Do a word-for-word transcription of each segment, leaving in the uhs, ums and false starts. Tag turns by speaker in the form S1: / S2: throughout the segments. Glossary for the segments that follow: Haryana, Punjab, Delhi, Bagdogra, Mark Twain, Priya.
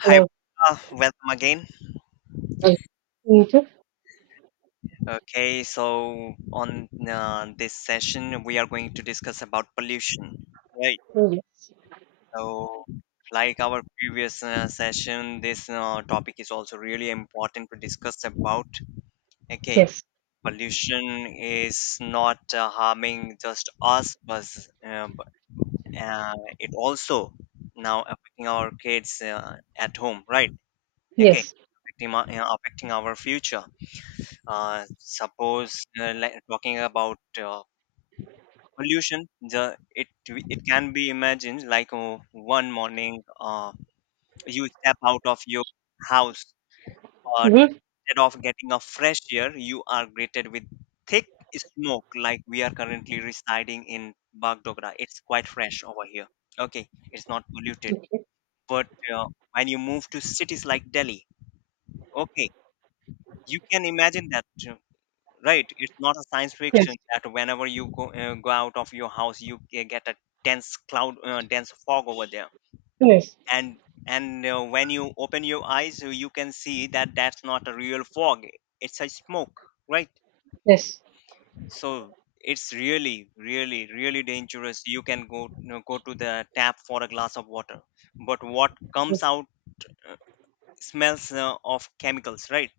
S1: Hi,
S2: Hello.
S1: Priya. Welcome again.
S2: Hello. Me too.
S1: Okay, so on uh, this session, we are going to discuss about pollution, right?
S2: Oh, yes.
S1: So, like our previous uh, session, this uh, topic is also really important to discuss about. Okay,
S2: Yes.
S1: pollution is not uh, harming just us, but uh, b- uh, it also now affecting our kids uh, at home, right? Okay,
S2: Yes.
S1: affecting, our- uh, affecting our future. Uh, suppose uh, like talking about uh, pollution, the it it can be imagined like uh, one morning uh, you step out of your house, but
S2: Mm-hmm.
S1: instead of getting a fresh air, you are greeted with thick smoke. Like we are currently residing in Bagdogra, it's quite fresh over here. Okay, it's not polluted, but uh, when you move to cities like Delhi, okay, you can imagine that uh, right, it's not a science
S2: Yes.
S1: fiction that whenever you go, uh, go out of your house you ge- get a dense cloud uh, dense fog over there.
S2: Yes.
S1: And and uh, when you open your eyes uh, you can see that that's not a real fog, it's a smoke, right?
S2: Yes.
S1: So it's really really really dangerous. You can go, you know, go to the tap for a glass of water, but what
S2: Mhm.
S1: comes out uh, smells uh, of chemicals, right?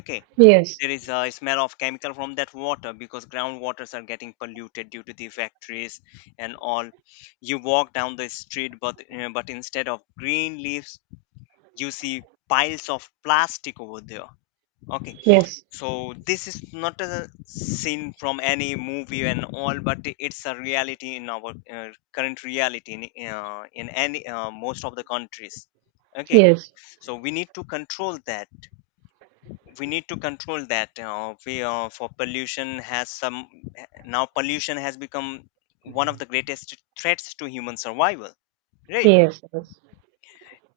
S1: Okay,
S2: Yes.
S1: there is a smell of chemical from that water because groundwaters are getting polluted due to the factories and all. You walk down the street, but uh, but instead of green leaves you see piles of plastic over there. Okay,
S2: Yes. Yes.
S1: so this is not a scene from any movie and all, but it's a reality in our uh, current reality in, uh, in any uh, most of the countries. Okay,
S2: Yes.
S1: so we need to control that. We need to control that uh, we uh, for pollution has some now pollution has become one of the greatest threats to human survival, right?
S2: Yes. Yes.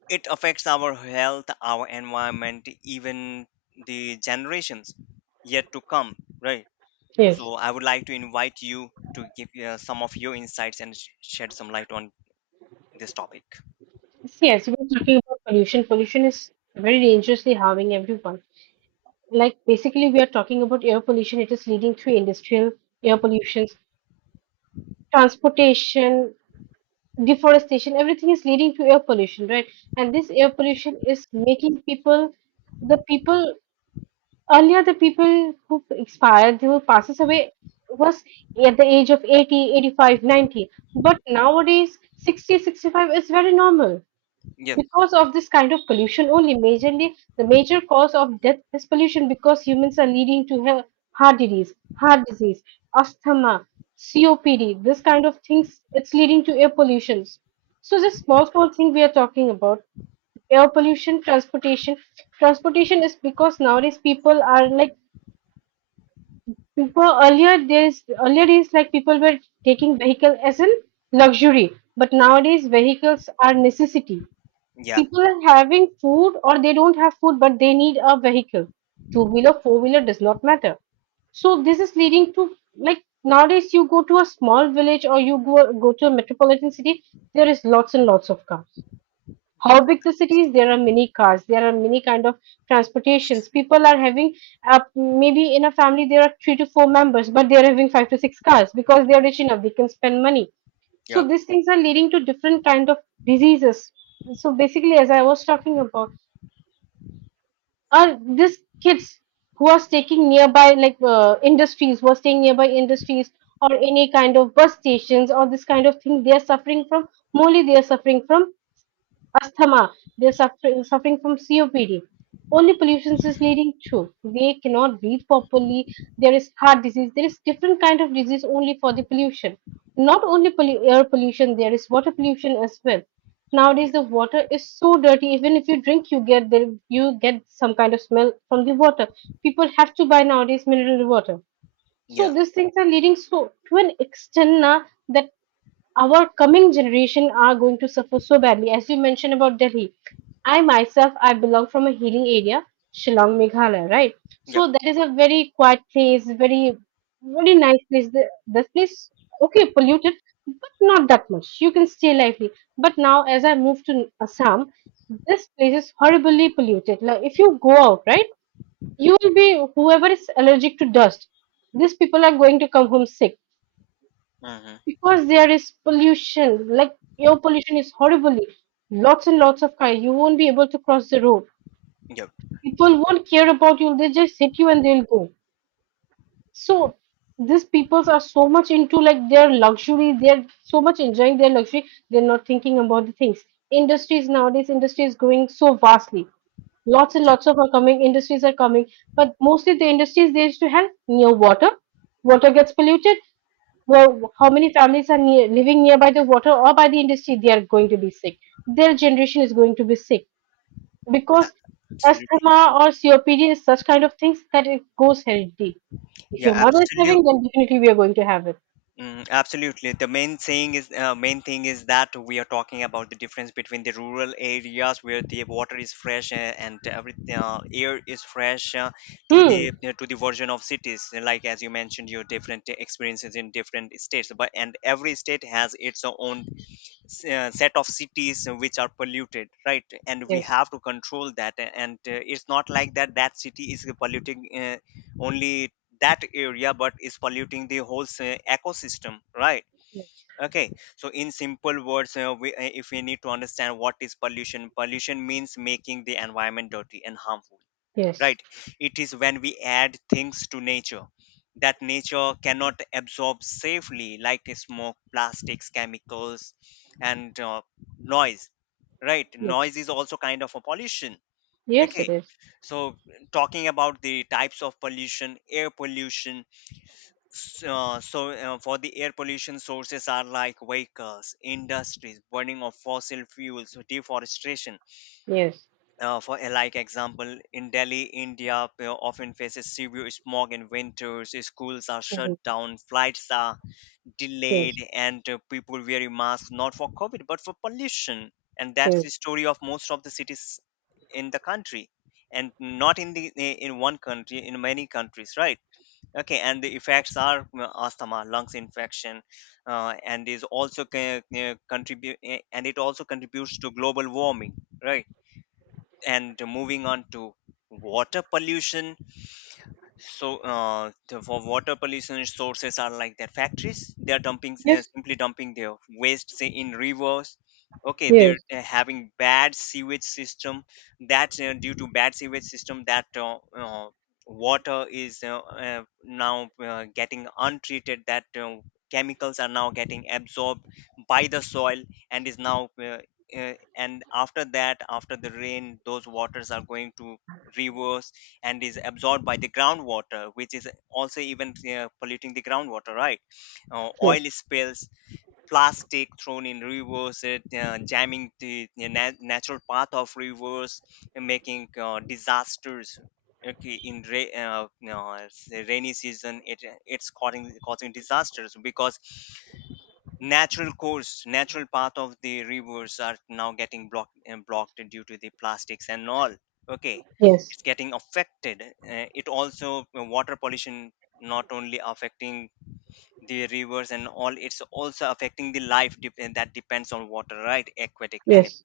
S1: It affects our health, our environment, even the generations yet to come, right?
S2: Yes.
S1: So I would like to invite you to give uh, some of your insights and sh- shed some light on this topic.
S2: Yes. We're talking about pollution. Pollution is very dangerously harming everyone. Like basically, we are talking about air pollution. It is leading through industrial air pollution, transportation, deforestation. Everything is leading to air pollution, right? And this air pollution is making people, the people earlier, the people who expired, they who passes away was at the age of eighty, eighty-five, ninety. But nowadays, sixty, sixty-five is very normal.
S1: Yep.
S2: Because of this kind of pollution only, majorly the major cause of death is pollution because humans are leading to he- heart disease, heart disease, asthma, C O P D, this kind of things. It's leading to air pollution. So this small small thing we are talking about air pollution, transportation transportation is because nowadays people are like people earlier days earlier days like people were taking vehicle as a luxury, but nowadays vehicles are necessity.
S1: Yeah.
S2: People are having food or they don't have food, but they need a vehicle, two wheeler, four wheeler, does not matter. So this is leading to, like nowadays you go to a small village or you go, go to a metropolitan city, there is lots and lots of cars. How big the city is, there are many cars, there are many kind of transportations people are having. Uh, maybe in a family there are three to four members, but they are having five to six cars because they are rich enough, they can spend money. So
S1: Yep.
S2: these things are leading to different kind of diseases. So basically, as I was talking about, are these kids who are taking nearby, like uh, industries, who are staying nearby industries or any kind of bus stations or this kind of thing, they are suffering from, mostly they are suffering from asthma, they're suffering suffering from C O P D. Only pollution is leading to. They cannot breathe properly. There is heart disease. There is different kind of disease only for the pollution. Not only pollu- air pollution, there is water pollution as well.
S1: Yeah.
S2: Nowadays, the water is so dirty. Even if you drink, you get the, you get some kind of smell from the water. People have to buy nowadays mineral water. So
S1: Yep.
S2: these things are leading so to an extent now that our coming generation are going to suffer so badly. As you mentioned about Delhi, I myself, I belong from a healing area, Shillong, Meghalaya, right?
S1: Yeah.
S2: So that is a very quiet place, very, very nice place. The- This place, okay, polluted, but not that much. You can stay lively. But now, as I move to Assam, this place is horribly polluted. Like if you go out, right, you will be, whoever is allergic to dust, these people are going to come home sick
S1: Mm-hmm.
S2: because there is pollution. Like air pollution is horribly, lots and lots of cars. You won't be able to cross the road.
S1: Yep.
S2: People won't care about you. They just hit you and they'll go. So these peoples are so much into like their luxury. They're so much enjoying their luxury. They're not thinking about the things. Industries nowadays, industry is growing so vastly. Lots and
S1: Yeah,
S2: lots of are coming. Industries are coming, but mostly the industries they used to have near water. Water gets polluted. Well, how many families are near, living nearby the water or by the industry, they are going to be sick. Their generation is going to be sick because
S1: absolutely.
S2: asthma or C O P D is such kind of things that it goes heredity. If
S1: Yeah,
S2: your mother is
S1: absolutely.
S2: having, then definitely we are going to have it.
S1: Mm, absolutely. The main thing is uh, main thing is that we are talking about the difference between the rural areas where the water is fresh uh, and every uh, air is fresh uh, to the
S2: Hmm.
S1: uh, to the version of cities. Like as you mentioned, your different experiences in different states, but and every state has its own s- uh, set of cities which are polluted, right? And we
S2: Yes.
S1: have to control that a- and uh, it's not like that that city is polluting uh, only that area, but is polluting the whole s- ecosystem, right?
S2: Yes.
S1: Okay, so in simple words uh, we, uh, if we need to understand what is pollution, pollution means making the environment dirty and harmful,
S2: Yes.
S1: right? It is when we add things to nature that nature cannot absorb safely, like smoke, plastics, chemicals and uh, noise, right?
S2: Yes.
S1: Noise is also kind of a pollution.
S2: Yes. It
S1: Okay,
S2: is.
S1: so talking about the types of pollution, air pollution. s- uh, so uh, for the air pollution sources are like vehicles, industries, burning of fossil fuels, deforestation.
S2: Yes.
S1: Uh, for a like example in Delhi, India, you know, often faces severe smog in winters. Schools are shut
S2: Mhm.
S1: down, flights are
S2: Yes.
S1: delayed and uh, people wearing masks not for COVID but for pollution. And that's the
S2: Yes.
S1: story of most of the cities in the country, and not in the eh, in one country, in many countries, right? Okay, and the effects are you asthma, lungs infection uh, and is also ca- uh, contribute and it also contributes to global warming, right? And moving on to water pollution. So, uh, the, for water pollution sources are like their factories. They are dumping, uh,
S2: Yes.
S1: simply dumping their waste, say, in rivers. Okay, they're
S2: Yes.
S1: uh, having bad sewage system. That uh, due to bad sewage system, that uh, uh, water is uh, uh, now uh, getting untreated. That uh, chemicals are now getting absorbed by the soil and is now. Uh, uh, and after that, after the rain, those waters are going to rivers and is absorbed by the groundwater, which is also even uh, polluting the groundwater, right? Uh, oil
S2: Yes.
S1: spills, plastic thrown in rivers, it, uh, jamming the na- natural path of rivers, and making uh, disasters. Okay, in ra- uh, no, it's the rainy season, it it's causing causing disasters because natural course natural path of the rivers are now getting blocked and blocked due to the plastics and all. Okay,
S2: Yes.
S1: it's getting affected. Uh, it also uh, water pollution not only affecting the rivers and all, it's also affecting the life dep- and that depends on water, right? Aquatic and
S2: Yes. Yes.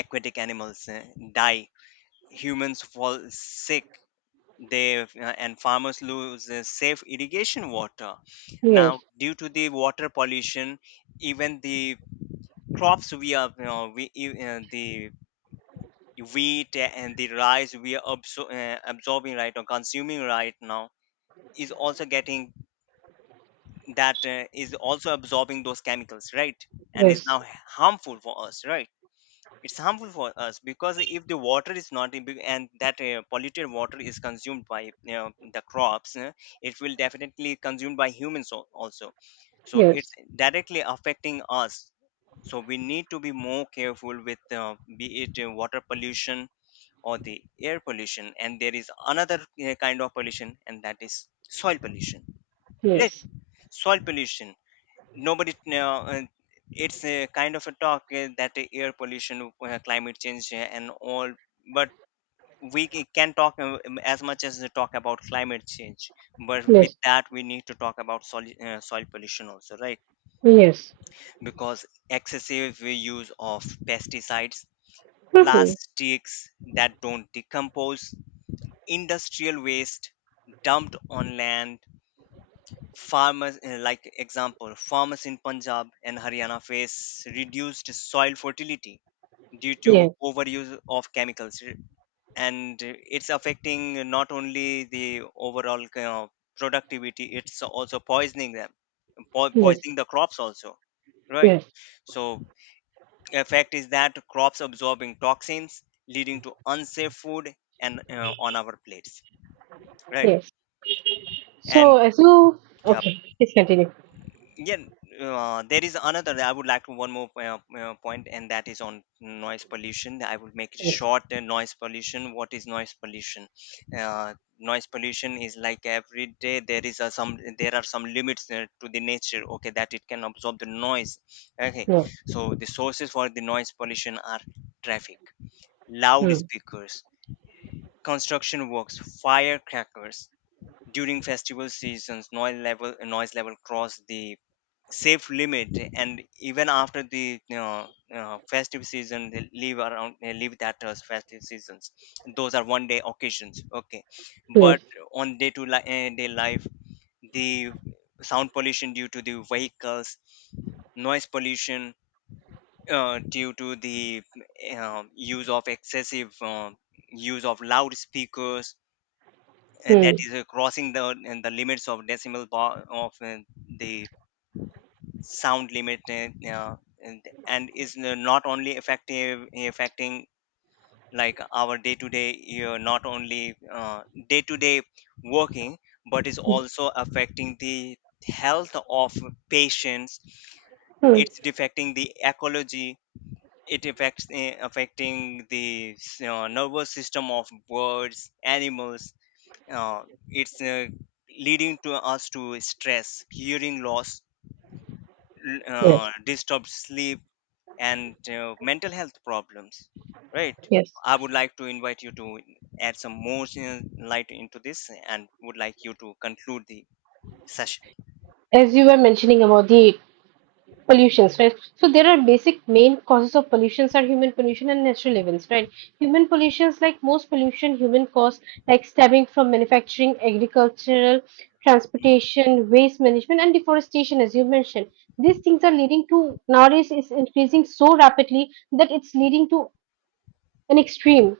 S1: aquatic animals uh, die, humans fall sick, they uh, and farmers lose uh, safe irrigation water now
S2: Yes.
S1: due to the water pollution. Even the crops we are, you know, we you- uh, the wheat and the rice we are absor- uh, absorbing right now, consuming right now is also getting, that uh, is also absorbing those chemicals, right? And is now harmful for us, right? It's harmful for us because if the water is not in big- and that uh, polluted water is consumed by, you know, the crops, uh, it will definitely consumed by humans al- also. So it's
S2: Yes.
S1: directly affecting us. So we need to be more careful with uh, be it uh, water pollution or the air pollution. And there is another uh, kind of pollution, and that is soil pollution, right?
S2: Yes.
S1: Soil pollution, nobody uh, uh, it's a kind of a talk uh, that the air pollution, uh, climate change uh, and all, but we c- can talk uh, um, as much as they talk about climate change, but with
S2: Yes.
S1: that we need to talk about soil, uh, soil pollution also, right?
S2: Yes.
S1: Because excessive use of pesticides,
S2: Mhm.
S1: plastics that don't decompose, industrial waste dumped on land. Farmers, eh, like example, farmers in Punjab and Haryana face reduced soil fertility due to
S2: Yes.
S1: overuse of chemicals, r- and eh, it's affecting not only the overall kind of productivity, it's also poisoning them, po-
S2: Yes.
S1: poisoning the crops also, right?
S2: Yes,
S1: So effect is that crops absorbing toxins, leading to unsafe food and uh, on our plates, right?
S2: yes.
S1: And
S2: So as you,
S1: yeah.
S2: okay, please continue.
S1: Yeah, uh, there is another that I would like to one more uh, uh, point, and that is on noise pollution. I would make it
S2: Yes,
S1: short. uh, Noise pollution. What is noise pollution? Uh, noise pollution is like every day there is a some there are some limits uh, to the nature. Okay, that it can absorb the noise. Okay,
S2: no,
S1: so the sources for the noise pollution are traffic,
S2: hmm,
S1: loudspeakers, construction works, firecrackers. During festival seasons, noise level noise level cross the safe limit. And even after the, you know, you festive season, they leave around, they leave that as festive seasons, those are one day occasions. Okay, but
S2: yes,
S1: on day to li- eh, day life, the sound pollution due to the vehicles, noise pollution uh, due to the uh, use of excessive uh, use of loudspeakers, and that
S2: hmm.
S1: is uh, crossing the and the limits of decimal bar of uh, the sound limit, uh, uh, and, and is n- not only effective affecting like our day to day, not only day to day working, but is also affecting the health of patients.
S2: Hmm.
S1: It's affecting the ecology. It affects uh, affecting the s- uh, nervous system of birds, animals, uh, it's uh, leading to us to stress, hearing loss, l-
S2: Yes,
S1: uh, disturbed sleep and uh, mental health problems, right?
S2: yes.
S1: I would like to invite you to add some more uh, light into this and would like you to conclude the session.
S2: As you were mentioning about the pollutions, right? So there are basic main causes of pollutions are human pollution and natural events, right? Human pollutions, like most pollution, human cause, like stabbing from manufacturing, agricultural,
S1: Mm,
S2: transportation, waste management, and deforestation, as you mentioned. These things are leading to nowadays is increasing so rapidly that it's leading to an extreme,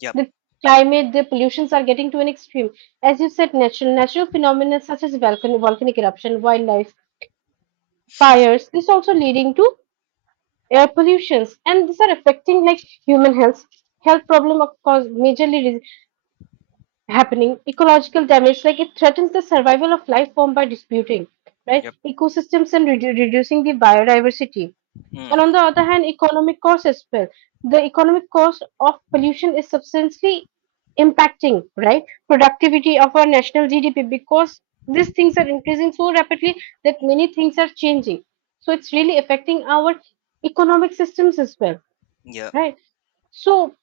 S1: yep.
S2: the climate, the pollutions are getting to an extreme. As you said, natural natural phenomena such as volcan, volcanic eruption, wildlife, fires, this also leading to air pollutions, and these are affecting like human health. Health problem of course majorly re- happening. Ecological damage, like it threatens the survival of life form by disputing, right?
S1: Yep.
S2: Ecosystems and redu- reducing the biodiversity,
S1: Hmm.
S2: and on the other hand, economic cost as well. The economic cost of pollution is substantially impacting, right, productivity of our national G D P because these things are increasing so rapidly that many things are changing. So it's really affecting our economic systems as well,
S1: Yep.
S2: right? So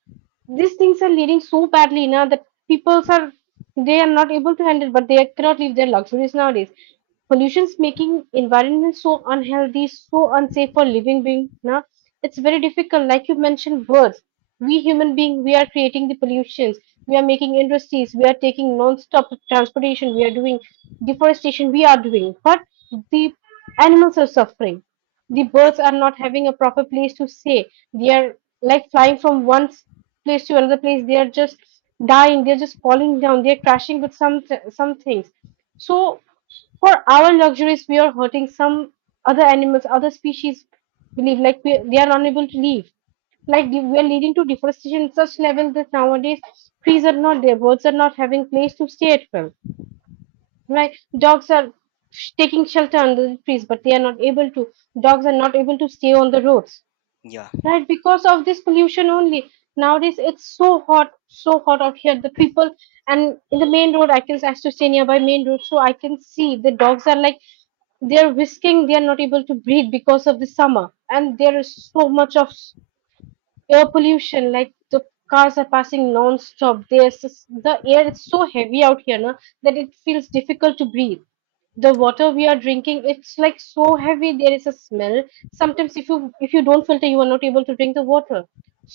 S2: these things are leading so badly now that people are, they are not able to handle, but they cannot live their luxuries nowadays. Pollution's making environment so unhealthy, so unsafe for living being. Now it's very difficult. Like you mentioned, words. We human being, we are creating the pollutions. We are making industries. We are taking non-stop transportation. We are doing deforestation. We are doing, but the animals are suffering, the
S1: Yep.
S2: birds are not having a proper place to stay. They are like flying from one s- place to another place. They are just dying. They're just falling down. They're crashing with some th- some things. So for our luxuries, we are hurting some other animals, other species. Believe like we, they are unable to live like the- we are leading to deforestation at such level that nowadays trees are not there, birds are not having place to stay at well, right? Dogs are sh- taking shelter under the trees, but they are not able to, dogs are not able to stay on the roads,
S1: Yeah.
S2: right? Because of this pollution only, nowadays it's so hot, so hot out here, the people, and in the main road I can actually stay nearby main road, so I can see the dogs are like, they're whisking, they are not able to breathe because of the summer, and there is so much of air pollution. Like the cars are passing non-stop, there's just- the air is so heavy out here now that it feels difficult to breathe. The water we are drinking, it's like so heavy, there is a smell. Sometimes if you, if you don't filter, you are not able to drink the water.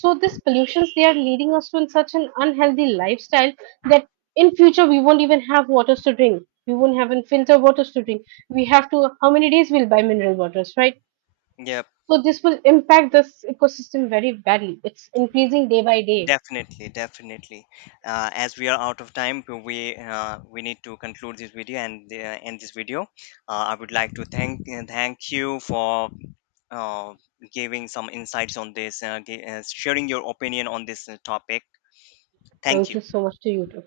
S2: So this pollutions, they are leading us to in such an unhealthy lifestyle that in future we won't even have waters to drink. We won't have filter waters to drink. We have to, how many days we'll buy mineral waters, right?
S1: Yep.
S2: So this will impact this ecosystem very badly. It's increasing day by day.
S1: Definitely, definitely. Uh, as we are out of time, we uh, we need to conclude this video and uh, end this video. Uh, I would like to thank, thank you for uh, giving some insights on this uh, gi- uh, sharing your opinion on this uh, topic. Thank
S2: Thank you
S1: you.
S2: so much to you too.